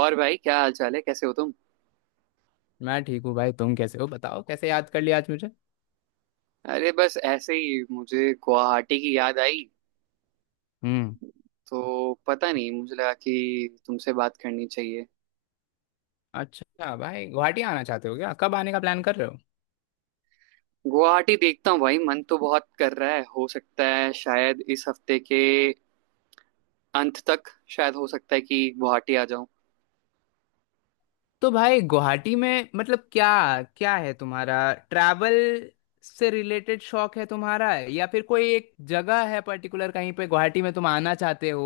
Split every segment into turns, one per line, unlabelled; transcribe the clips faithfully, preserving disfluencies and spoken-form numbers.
और भाई, क्या हाल चाल है? कैसे हो तुम?
मैं ठीक हूँ भाई। तुम कैसे हो बताओ? कैसे याद कर लिया आज मुझे?
अरे, बस ऐसे ही मुझे गुवाहाटी की याद आई।
हम्म।
तो पता नहीं, मुझे लगा कि तुमसे बात करनी चाहिए।
अच्छा भाई, गुवाहाटी आना चाहते हो क्या? कब आने का प्लान कर रहे हो?
गुवाहाटी देखता हूँ भाई, मन तो बहुत कर रहा है। हो सकता है शायद इस हफ्ते के अंत तक, शायद हो सकता है कि गुवाहाटी आ जाऊं।
तो भाई गुवाहाटी में मतलब क्या क्या है तुम्हारा? ट्रैवल से रिलेटेड शौक है तुम्हारा, या फिर कोई एक जगह है पर्टिकुलर कहीं पे गुवाहाटी में तुम आना चाहते हो,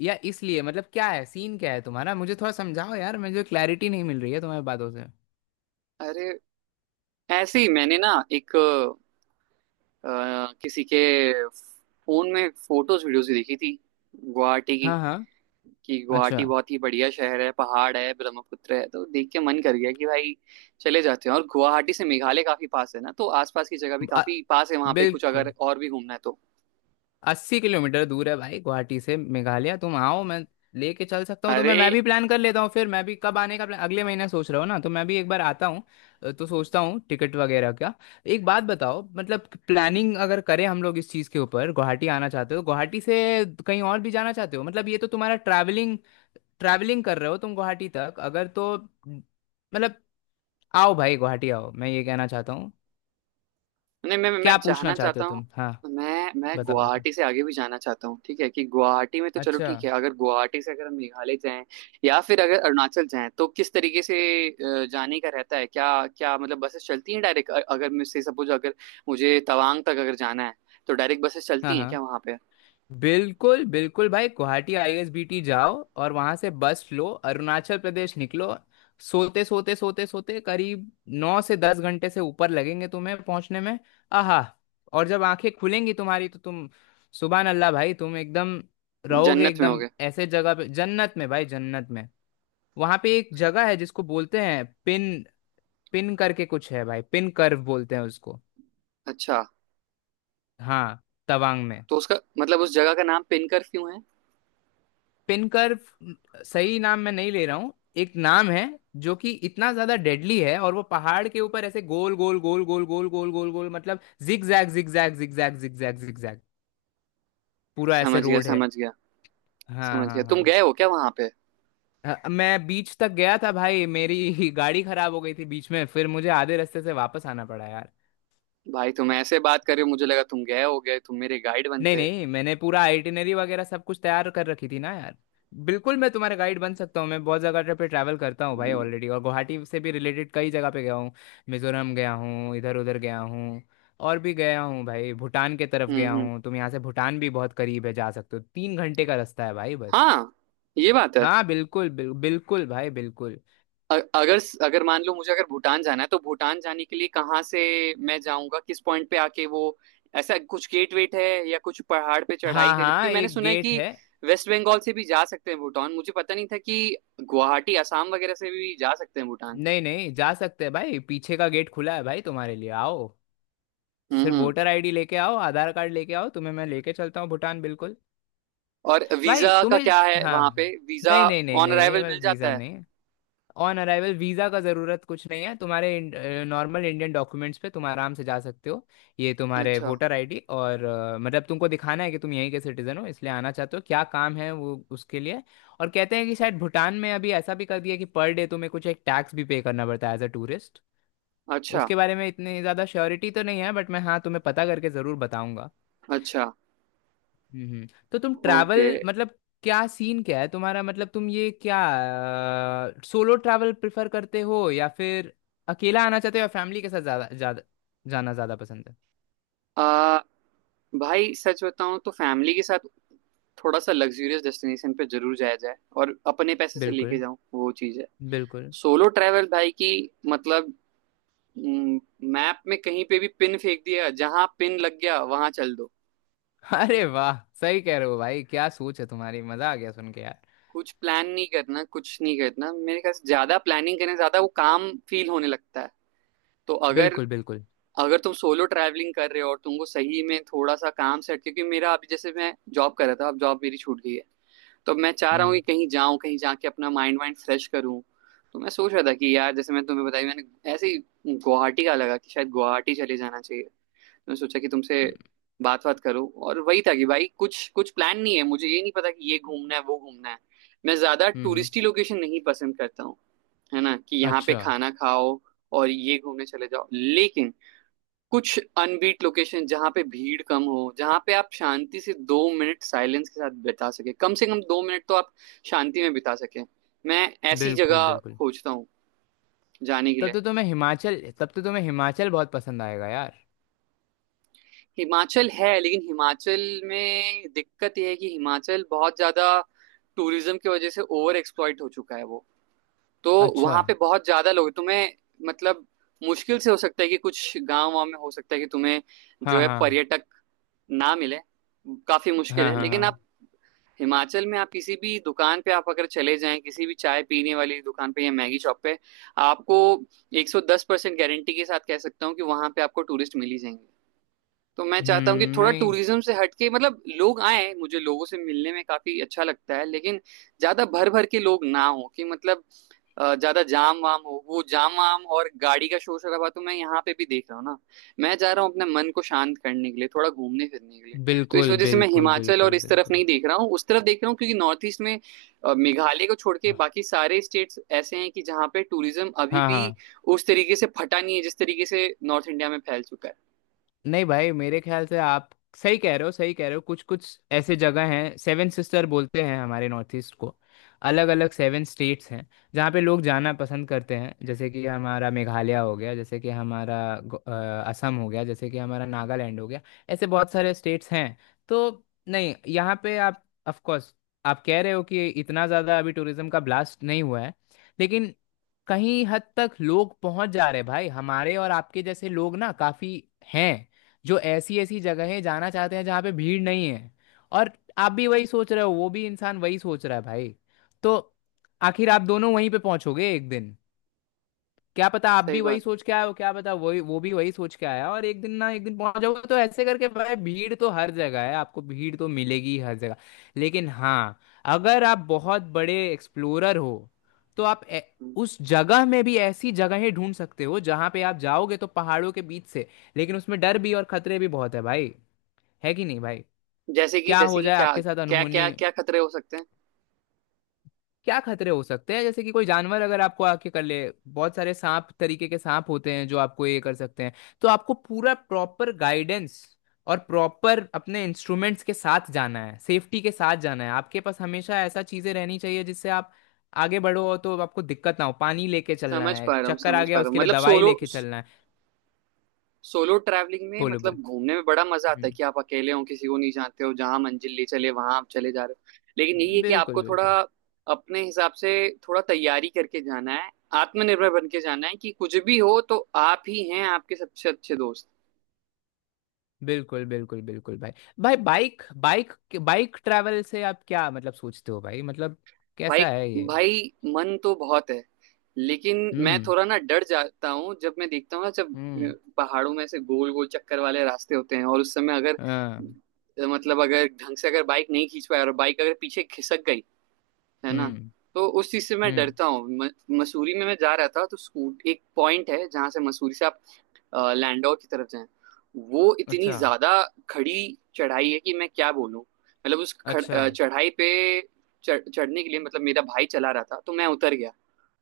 या इसलिए? मतलब क्या है सीन क्या है तुम्हारा, मुझे थोड़ा समझाओ यार, मुझे क्लैरिटी नहीं मिल रही है तुम्हारी बातों से।
अरे, ऐसे ही मैंने ना एक अ, किसी के फोन में फोटोज वीडियोज देखी थी, गुवाहाटी की,
हाँ हाँ।
कि
अच्छा।
गुवाहाटी बहुत ही बढ़िया शहर है, पहाड़ है, ब्रह्मपुत्र है। तो देख के मन कर गया कि भाई चले जाते हैं। और गुवाहाटी से मेघालय काफी पास है ना, तो आसपास की जगह भी
अ-
काफी पास है। वहां पे कुछ अगर
बिल्कुल।
और भी घूमना है तो।
अस्सी किलोमीटर दूर है भाई गुवाहाटी से मेघालय। तुम आओ, मैं लेके चल सकता हूँ तुम्हें।
अरे
मैं भी प्लान कर लेता हूँ फिर, मैं भी कब आने का प्लान, अगले महीने सोच रहा हूँ ना, तो मैं भी एक बार आता हूँ। अ, तो सोचता हूँ टिकट वगैरह का। एक बात बताओ, मतलब प्लानिंग अगर करें हम लोग इस चीज़ के ऊपर, गुवाहाटी आना चाहते हो तो गुवाहाटी से कहीं और भी जाना चाहते हो? मतलब ये तो तुम्हारा ट्रैवलिंग ट्रैवलिंग कर रहे हो तुम गुवाहाटी तक अगर, तो मतलब आओ भाई गुवाहाटी आओ, मैं ये कहना चाहता हूँ।
नहीं, मैं मैं
क्या पूछना
जाना
चाहते हो
चाहता हूँ।
तुम, हाँ
मैं मैं
बताओ बताओ।
गुवाहाटी से आगे भी जाना चाहता हूँ। ठीक है कि गुवाहाटी में तो चलो
अच्छा।
ठीक है, अगर गुवाहाटी से अगर हम मेघालय जाएं या फिर अगर अरुणाचल जाएं, तो किस तरीके से अ, जाने का रहता है? क्या, क्या मतलब बसेस चलती हैं डायरेक्ट? अगर मुझसे सपोज, अगर मुझे तवांग तक अगर जाना है, तो डायरेक्ट बसेस
हाँ
चलती हैं
हाँ,
क्या वहां पे?
बिल्कुल बिल्कुल भाई। गुवाहाटी आईएसबीटी जाओ और वहां से बस लो, अरुणाचल प्रदेश निकलो। सोते सोते सोते सोते करीब नौ से दस घंटे से ऊपर लगेंगे तुम्हें पहुंचने में। आहा। और जब आंखें खुलेंगी तुम्हारी तो तुम सुबह, अल्लाह भाई, तुम एकदम रहोगे
जन्नत में हो
एकदम
गए।
ऐसे जगह पे, जन्नत में भाई, जन्नत में। वहां पे एक जगह है जिसको बोलते हैं पिन, पिन करके कुछ है भाई, पिन कर्व बोलते हैं उसको।
अच्छा,
हाँ, तवांग में।
तो उसका मतलब उस जगह का नाम पिनकर क्यों है?
पिन कर्व, सही नाम मैं नहीं ले रहा हूँ, एक नाम है जो कि इतना ज्यादा डेडली है, और वो पहाड़ के ऊपर ऐसे गोल गोल गोल गोल गोल गोल गोल गोल, मतलब zig zag zig zag zig zag zig zag zig zag पूरा
समझ
ऐसे
गया,
रोड है।
समझ गया।
हाँ
समझ गया।
हाँ हाँ।
तुम गए हो क्या वहां पे?
अ, मैं बीच तक गया था भाई, मेरी गाड़ी खराब हो गई थी बीच में, फिर मुझे आधे रास्ते से वापस आना पड़ा।
भाई, तुम ऐसे बात कर रहे हो, मुझे लगा तुम गए हो। गए तुम मेरे गाइड
नहीं
बनते।
नहीं, मैंने पूरा आइटिनरी वगैरह सब कुछ तैयार कर रखी थी ना यार। बिल्कुल मैं तुम्हारा गाइड बन सकता हूँ, मैं बहुत जगह पे ट्रैवल करता हूँ भाई ऑलरेडी, और गुवाहाटी से भी रिलेटेड कई जगह पे गया हूँ। मिजोरम गया हूँ, इधर उधर गया हूँ, और भी गया हूँ भाई। भूटान के तरफ गया
हम्म हम्म।
हूँ, तुम यहाँ से भूटान भी बहुत करीब है, जा सकते हो, तीन घंटे का रास्ता है भाई बस।
हाँ, ये बात है।
हाँ बिल्कुल, बिल, बिल्कुल भाई बिल्कुल।
अ- अगर अगर मान लो, मुझे अगर भूटान जाना है, तो भूटान जाने के लिए कहाँ से मैं जाऊंगा? किस पॉइंट पे आके वो ऐसा कुछ गेट वेट है, या कुछ पहाड़ पे चढ़ाई
हाँ
करी? क्योंकि
हाँ,
मैंने
एक
सुना है
गेट
कि
है।
वेस्ट बंगाल से भी जा सकते हैं भूटान, मुझे पता नहीं था कि गुवाहाटी असम वगैरह से भी जा सकते हैं भूटान।
नहीं नहीं, जा सकते हैं भाई, पीछे का गेट खुला है भाई तुम्हारे लिए, आओ।
हम्म
सिर्फ
हम्म।
वोटर आईडी लेके आओ, आधार कार्ड लेके आओ, तुम्हें मैं लेके चलता हूँ भूटान, बिल्कुल।
और
भाई
वीजा का
तुम्हें,
क्या है?
हाँ,
वहां पे वीजा
नहीं नहीं नहीं
ऑन
नहीं
अराइवल
भाई,
मिल
वीज़ा
जाता है?
नहीं। ऑन अराइवल वीज़ा का ज़रूरत कुछ नहीं है तुम्हारे। नॉर्मल इंडियन डॉक्यूमेंट्स पे तुम आराम से जा सकते हो। ये तुम्हारे
अच्छा।
वोटर आईडी, और अ, मतलब तुमको दिखाना है कि तुम यहीं के सिटीज़न हो, इसलिए आना चाहते हो क्या काम है वो उसके लिए। और कहते हैं कि शायद भूटान में अभी ऐसा भी कर दिया कि पर डे तुम्हें कुछ एक टैक्स भी पे करना पड़ता है एज अ टूरिस्ट।
अच्छा।
उसके बारे में इतनी ज़्यादा श्योरिटी तो नहीं है, बट मैं हाँ तुम्हें पता करके ज़रूर बताऊंगा।
अच्छा।
हम्म। तो तुम
ओके।
ट्रैवल, मतलब क्या सीन क्या है तुम्हारा? मतलब तुम ये क्या, सोलो ट्रैवल प्रेफर करते हो या फिर अकेला आना चाहते हो, या फैमिली के साथ ज्यादा ज्यादा जाना ज्यादा पसंद है?
आ, भाई, सच बताऊं तो फैमिली के साथ थोड़ा सा लग्जूरियस डेस्टिनेशन पे जरूर जाया जाए और अपने पैसे से लेके
बिल्कुल।
जाऊं, वो चीज है।
बिल्कुल।
सोलो ट्रैवल भाई की मतलब, मैप में कहीं पे भी पिन फेंक दिया, जहां पिन लग गया वहां चल दो।
अरे वाह, सही कह रहे हो भाई, क्या सोच है तुम्हारी, मजा आ गया सुन के यार।
कुछ प्लान नहीं करना, कुछ नहीं करना। मेरे ख्याल से ज्यादा प्लानिंग करने से ज्यादा वो काम फील होने लगता है। तो अगर,
बिल्कुल बिल्कुल।
अगर तुम सोलो ट्रैवलिंग कर रहे हो और तुमको सही में थोड़ा सा काम सेट, क्योंकि मेरा अभी जैसे मैं जॉब कर रहा था, अब जॉब मेरी छूट गई है। तो मैं चाह रहा हूँ कि
हम्म
कहीं जाऊं, कहीं जाके अपना माइंड वाइंड फ्रेश करूँ। तो मैं सोच रहा था कि यार, जैसे मैं तुम्हें बताई मैंने, ऐसे ही गुवाहाटी का लगा कि शायद गुवाहाटी चले जाना चाहिए। तो मैं सोचा कि तुमसे
हम्म
बात बात करूं। और वही था कि भाई कुछ कुछ प्लान नहीं है, मुझे ये नहीं पता कि ये घूमना है, वो घूमना है। मैं ज्यादा
हम्म,
टूरिस्टी लोकेशन नहीं पसंद करता हूँ, है ना? कि यहाँ पे
अच्छा।
खाना खाओ और ये घूमने चले जाओ। लेकिन कुछ अनबीट लोकेशन, जहां पे भीड़ कम हो, जहां पे आप शांति से दो मिनट साइलेंस के साथ बिता सके, कम से कम दो मिनट तो आप शांति में बिता सके, मैं ऐसी
बिल्कुल
जगह
बिल्कुल।
खोजता हूँ जाने के
तब
लिए।
तो तुम्हें हिमाचल, तब तो तुम्हें हिमाचल बहुत पसंद आएगा यार।
हिमाचल है, लेकिन हिमाचल में दिक्कत यह है कि हिमाचल बहुत ज्यादा टूरिज्म की वजह से ओवर एक्सप्लॉइट हो चुका है वो। तो
अच्छा,
वहां पे बहुत ज्यादा लोग, तुम्हें मतलब, मुश्किल से हो सकता है कि कुछ गांव वाँव में हो सकता है कि तुम्हें जो
हाँ
है
हाँ
पर्यटक ना मिले, काफी मुश्किल
हाँ।
है।
हाँ
लेकिन
हाँ।
आप हिमाचल में, आप किसी भी दुकान पे, आप अगर चले जाएं किसी भी चाय पीने वाली दुकान पे या मैगी शॉप पे, आपको एक सौ दस परसेंट गारंटी के साथ कह सकता हूँ कि वहां पे आपको टूरिस्ट मिल ही जाएंगे। तो मैं चाहता हूँ कि
हम्म,
थोड़ा
नहीं,
टूरिज्म से हटके, मतलब लोग आए, मुझे लोगों से मिलने में काफी अच्छा लगता है, लेकिन ज्यादा भर भर के लोग ना हो, कि मतलब अ, ज्यादा जाम वाम हो, वो जाम वाम और गाड़ी का शोर शराबा तो मैं यहाँ पे भी देख रहा हूँ ना। मैं चाह रहा हूँ अपने मन को शांत करने के लिए थोड़ा घूमने फिरने के लिए। तो इस
बिल्कुल
वजह से मैं
बिल्कुल
हिमाचल और
बिल्कुल
इस तरफ
बिल्कुल।
नहीं देख रहा हूँ, उस तरफ देख रहा हूँ, क्योंकि नॉर्थ ईस्ट में अ, मेघालय को छोड़ के बाकी सारे स्टेट्स ऐसे हैं कि जहाँ पे टूरिज्म अभी
हाँ
भी
हाँ।
उस तरीके से फटा नहीं है जिस तरीके से नॉर्थ इंडिया में फैल चुका है।
नहीं भाई मेरे ख्याल से आप सही कह रहे हो, सही कह रहे हो। कुछ कुछ ऐसे जगह हैं, सेवन सिस्टर बोलते हैं हमारे नॉर्थ ईस्ट को। अलग अलग सेवन स्टेट्स हैं जहाँ पे लोग जाना पसंद करते हैं, जैसे कि हमारा मेघालय हो गया, जैसे कि हमारा गो- अ, असम हो गया, जैसे कि हमारा नागालैंड हो गया, ऐसे बहुत सारे स्टेट्स हैं। तो नहीं, यहाँ पे आप, ऑफ कोर्स, आप कह रहे हो कि इतना ज़्यादा अभी टूरिज्म का ब्लास्ट नहीं हुआ है, लेकिन कहीं हद तक लोग पहुंच जा रहे हैं भाई। हमारे और आपके जैसे लोग ना काफ़ी हैं जो ऐसी ऐसी जगहें जाना चाहते हैं जहाँ पे भीड़ नहीं है। और आप भी वही सोच रहे हो, वो भी इंसान वही सोच रहा है भाई, तो आखिर आप दोनों वहीं पे पहुंचोगे एक दिन। क्या पता आप
सही
भी वही
बात।
सोच के आए हो, क्या पता वही वो भी वही सोच के आया, और एक दिन ना एक दिन पहुंच जाओगे। तो ऐसे करके भाई, भीड़ तो हर जगह है, आपको भीड़ तो मिलेगी हर जगह। लेकिन हाँ, अगर आप बहुत बड़े एक्सप्लोरर हो तो आप, ए,
हम्म।
उस जगह में भी ऐसी जगहें ढूंढ सकते हो जहां पे आप जाओगे तो पहाड़ों के बीच से। लेकिन उसमें डर भी और खतरे भी बहुत है भाई, है कि नहीं भाई?
जैसे कि
क्या हो
जैसे कि
जाए
क्या?
आपके साथ
क्या क्या
अनहोनी।
क्या खतरे हो सकते हैं?
क्या खतरे हो सकते हैं, जैसे कि कोई जानवर अगर आपको आके कर ले, बहुत सारे सांप, तरीके के सांप होते हैं जो आपको ये कर सकते हैं। तो आपको पूरा प्रॉपर गाइडेंस और प्रॉपर अपने इंस्ट्रूमेंट्स के साथ जाना है, सेफ्टी के साथ जाना है। आपके पास हमेशा ऐसा चीजें रहनी चाहिए जिससे आप आगे बढ़ो और तो आपको दिक्कत ना हो। पानी लेके चलना
समझ
है,
पा रहा हूँ,
चक्कर आ
समझ
गया
पा रहा हूँ।
उसके लिए
मतलब,
दवाई
सोलो
लेके चलना है।
सोलो ट्रैवलिंग में,
बोलो बोलो।
मतलब घूमने में बड़ा मजा आता है
हम्म,
कि आप अकेले हो, किसी को नहीं जानते हो, जहां मंजिल ले चले वहां आप चले जा रहे हो। लेकिन यही है कि
बिल्कुल
आपको थोड़ा
बिल्कुल।
अपने हिसाब से थोड़ा तैयारी करके जाना है, आत्मनिर्भर बन के जाना है कि कुछ भी हो तो आप ही हैं आपके सबसे अच्छे दोस्त।
बिल्कुल बिल्कुल बिल्कुल भाई। भाई बाइक बाइक बाइक ट्रैवल से आप क्या मतलब सोचते हो भाई, मतलब
भाई,
कैसा है ये?
भाई, मन तो बहुत है, लेकिन मैं
हम्म
थोड़ा ना डर जाता हूँ जब मैं देखता हूँ ना, जब
हम्म।
अ, पहाड़ों में से गोल गोल चक्कर वाले रास्ते होते हैं, और उस समय अगर
हाँ,
अ, मतलब अगर ढंग से अगर बाइक नहीं खींच पाए और बाइक अगर पीछे खिसक गई, है ना,
हम्म
तो उस चीज से मैं
हम्म।
डरता हूँ। म- मसूरी में मैं जा रहा था, तो स्कूट एक पॉइंट है जहां से मसूरी से आप अ, लैंडौर की तरफ जाएं, वो इतनी
अच्छा।
ज्यादा खड़ी चढ़ाई है कि मैं क्या बोलूं। मतलब, उस खड़,
अच्छा।
अ, चढ़ाई पे चढ़- चढ़ने के लिए, मतलब मेरा भाई चला रहा था, तो मैं उतर गया।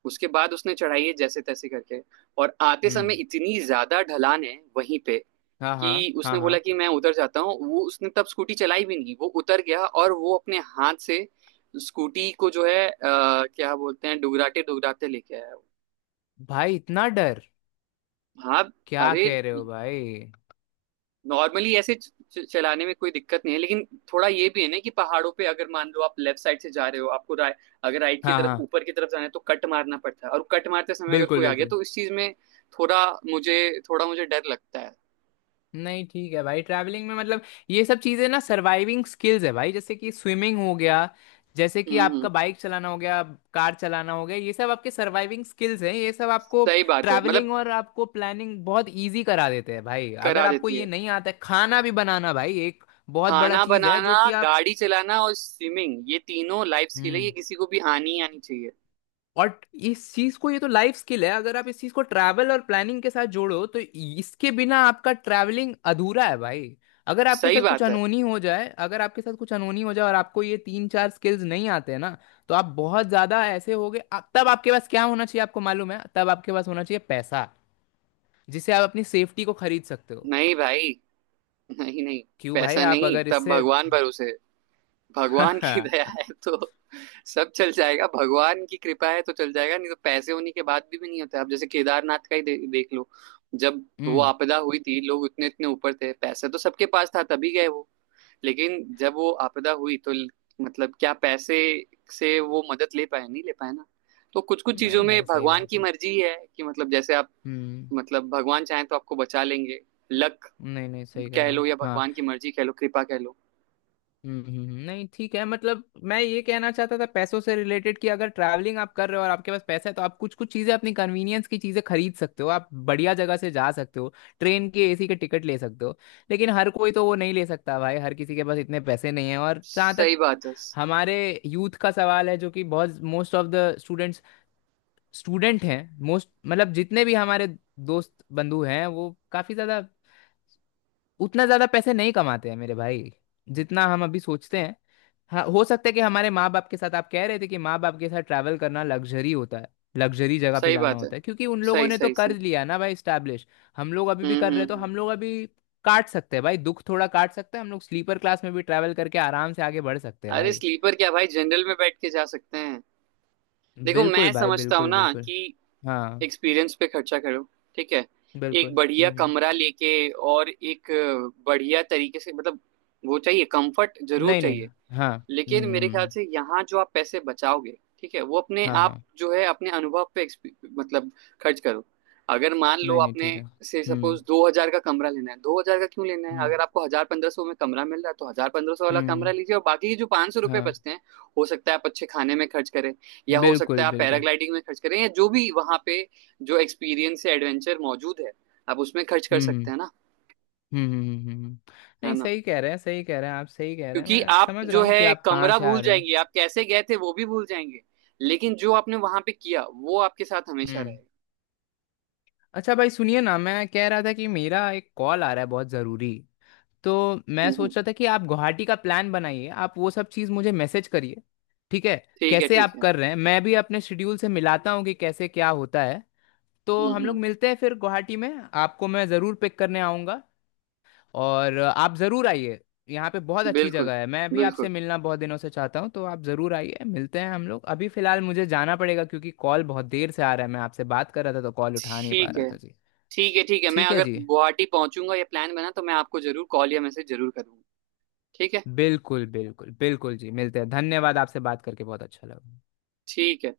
उसके बाद उसने चढ़ाई है जैसे तैसे करके। और आते समय
हम्म।
इतनी ज्यादा ढलान है वहीं पे,
हाँ हाँ।
कि
हाँ
उसने बोला
हाँ।
कि मैं उतर जाता हूँ। वो उसने तब स्कूटी चलाई भी नहीं, वो उतर गया, और वो अपने हाथ से स्कूटी को जो है अ, क्या बोलते हैं, डुगराते डुगराते लेके आया वो।
भाई इतना डर,
हाँ।
क्या
अरे,
कह रहे हो भाई।
नॉर्मली ऐसे च- च- चलाने में कोई दिक्कत नहीं है, लेकिन थोड़ा ये भी है ना कि पहाड़ों पे अगर मान लो आप लेफ्ट साइड से जा रहे हो, आपको रा, अगर राइट की
हाँ
तरफ
हाँ,
ऊपर की तरफ जाना है, तो कट मारना पड़ता है, और कट मारते समय अगर
बिल्कुल
कोई आ गया,
बिल्कुल।
तो इस चीज में थोड़ा, मुझे थोड़ा मुझे डर लगता है।
नहीं ठीक है भाई, ट्रैवलिंग में मतलब ये सब चीज़ें ना सर्वाइविंग स्किल्स है भाई, जैसे कि स्विमिंग हो गया, जैसे कि
हम्म हम्म,
आपका बाइक चलाना हो गया, कार चलाना हो गया, ये सब आपके सर्वाइविंग स्किल्स हैं। ये सब आपको
सही बात है। मतलब
ट्रैवलिंग और आपको प्लानिंग बहुत इजी करा देते हैं भाई। अगर
करा
आपको
देती
ये
है।
नहीं आता है, खाना भी बनाना भाई एक बहुत बड़ा
खाना
चीज़ है जो
बनाना,
कि आप,
गाड़ी चलाना और स्विमिंग, ये तीनों लाइफ स्किल है, ये
हम्म,
किसी को भी आनी ही आनी चाहिए।
और इस चीज को, ये तो लाइफ स्किल है। अगर आप इस चीज को ट्रैवल और प्लानिंग के साथ जोड़ो तो इसके बिना आपका ट्रैवलिंग अधूरा है भाई। अगर आपके
सही
साथ कुछ
बात है।
अनहोनी हो जाए अगर आपके साथ कुछ अनहोनी हो जाए और आपको ये तीन चार स्किल्स नहीं आते हैं ना, तो आप बहुत ज्यादा ऐसे होगे। आप, तब आपके पास क्या होना चाहिए आपको मालूम है? तब आपके पास होना चाहिए पैसा, जिससे आप अपनी सेफ्टी को खरीद सकते हो।
नहीं भाई, नहीं नहीं,
क्यों भाई,
पैसा
आप
नहीं
अगर
तब
इससे
भगवान भरोसे है। भगवान की दया
हम्म।
है तो सब चल जाएगा, भगवान की कृपा है तो चल जाएगा, नहीं तो पैसे होने के बाद भी, भी नहीं होता। आप जैसे केदारनाथ का ही दे, देख लो। जब वो आपदा हुई थी, लोग उतने इतने ऊपर थे, पैसा तो सबके पास था तभी गए वो। लेकिन जब वो आपदा हुई तो ल- मतलब क्या पैसे से वो मदद ले पाए? नहीं ले पाए ना। तो कुछ कुछ चीजों
नहीं
में
भाई सही
भगवान
बात
की
है।
मर्जी है कि, मतलब जैसे आप,
हम्म।
मतलब भगवान चाहें तो आपको बचा लेंगे। लक
नहीं नहीं, सही कह
कह
रहे हो
लो, या
हाँ।
भगवान की मर्जी कह लो, कृपा कह लो।
हम्म हम्म, हम्म, हम्म। नहीं ठीक है, मतलब मैं ये कहना चाहता था पैसों से रिलेटेड कि अगर ट्रैवलिंग आप कर रहे हो और आपके पास पैसा है, तो आप कुछ कुछ चीज़ें अपनी कन्वीनियंस की चीज़ें खरीद सकते हो, आप बढ़िया जगह से जा सकते हो, ट्रेन के एसी के टिकट ले सकते हो। लेकिन हर कोई तो वो नहीं ले सकता भाई, हर किसी के पास इतने पैसे नहीं है। और जहाँ तक
सही बात है,
हमारे यूथ का सवाल है, जो कि बहुत most of the students student हैं, मोस्ट मतलब जितने भी हमारे दोस्त बंधु हैं, वो काफ़ी ज़्यादा, उतना ज़्यादा पैसे नहीं कमाते हैं मेरे भाई, जितना हम अभी सोचते हैं। हाँ, हो सकता है कि हमारे माँ बाप के साथ, आप कह रहे थे कि माँ बाप के साथ ट्रैवल करना लग्जरी होता है, लग्जरी जगह पे
सही
जाना
बात है,
होता है, क्योंकि उन लोगों
सही
ने तो
सही
कर
से।
लिया ना भाई स्टैब्लिश। हम लोग अभी भी
हम्म
कर रहे
हम्म
हैं, तो हम
हम्म।
लोग अभी काट सकते हैं भाई, दुख थोड़ा काट सकते हैं, हम लोग स्लीपर क्लास में भी ट्रैवल करके आराम से आगे बढ़ सकते हैं
अरे
भाई।
स्लीपर क्या भाई, जनरल में बैठ के जा सकते हैं। देखो,
बिल्कुल
मैं
भाई
समझता हूँ
बिल्कुल
ना
बिल्कुल।
कि
हाँ
एक्सपीरियंस पे खर्चा करो, ठीक है?
बिल्कुल।
एक बढ़िया
हम्म हम्म।
कमरा लेके, और एक अ, बढ़िया तरीके से, मतलब वो चाहिए, कंफर्ट जरूर
नहीं नहीं,
चाहिए।
हाँ। हम्म
लेकिन मेरे
हम्म,
ख्याल
हम्म।
से यहाँ जो आप पैसे बचाओगे, ठीक है, वो अपने
हाँ
आप
हाँ।
जो है अपने अनुभव पे exp- मतलब खर्च करो। अगर मान लो
नहीं नहीं
आपने,
ठीक है।
से
हम्म
सपोज दो हज़ार का कमरा लेना है, दो हज़ार का क्यों लेना है?
हम्म
अगर आपको हजार पंद्रह सौ में कमरा मिल रहा है, तो हजार पंद्रह सौ वाला
हम्म
कमरा लीजिए, और बाकी के जो पाँच सौ रुपये
हाँ।
बचते हैं, हो सकता है आप अच्छे खाने में खर्च करें, या हो सकता
बिल्कुल
है आप
बिल्कुल।
पैराग्लाइडिंग में खर्च करें, या जो भी वहाँ पे जो एक्सपीरियंस या एडवेंचर मौजूद है, आप उसमें खर्च कर सकते
हम्म
हैं ना।
हम्म हम्म हम्म, हम्म, हम्म।
है
नहीं,
ना,
सही कह रहे हैं सही कह रहे हैं आप, सही कह रहे हैं,
क्योंकि
मैं
आप
समझ रहा
जो
हूँ कि
है
आप कहाँ
कमरा
से आ
भूल
रहे हैं।
जाएंगे, आप कैसे गए थे वो भी भूल जाएंगे, लेकिन जो आपने वहां पे किया वो आपके साथ हमेशा
हम्म।
रहेगा।
अच्छा भाई सुनिए ना, मैं कह रहा था कि मेरा एक कॉल आ रहा है बहुत ज़रूरी, तो मैं
हम्म हम्म।
सोच रहा था कि आप गुवाहाटी का प्लान बनाइए, आप वो सब चीज़ मुझे मैसेज करिए, ठीक है?
ठीक है,
कैसे
ठीक
आप
है।
कर रहे हैं, मैं भी अपने शेड्यूल से मिलाता हूँ कि कैसे क्या होता है, तो
हम्म
हम लोग
हम्म।
मिलते हैं फिर गुवाहाटी में। आपको मैं ज़रूर पिक करने आऊँगा, और आप ज़रूर आइए। यहाँ पे बहुत अच्छी
बिल्कुल,
जगह है, मैं भी आपसे
बिल्कुल।
मिलना बहुत दिनों से चाहता हूँ, तो आप ज़रूर आइए, मिलते हैं हम लोग। अभी फ़िलहाल मुझे जाना पड़ेगा क्योंकि कॉल बहुत देर से आ रहा है, मैं आपसे बात कर रहा था तो कॉल उठा नहीं पा
ठीक
रहा
है,
था जी।
ठीक है। ठीक है, मैं
ठीक है
अगर
जी,
गुवाहाटी पहुंचूंगा या प्लान बना, तो मैं आपको जरूर कॉल या मैसेज जरूर करूंगा। ठीक है,
बिल्कुल बिल्कुल बिल्कुल जी, मिलते हैं, धन्यवाद, आपसे बात करके बहुत अच्छा लगा।
ठीक है।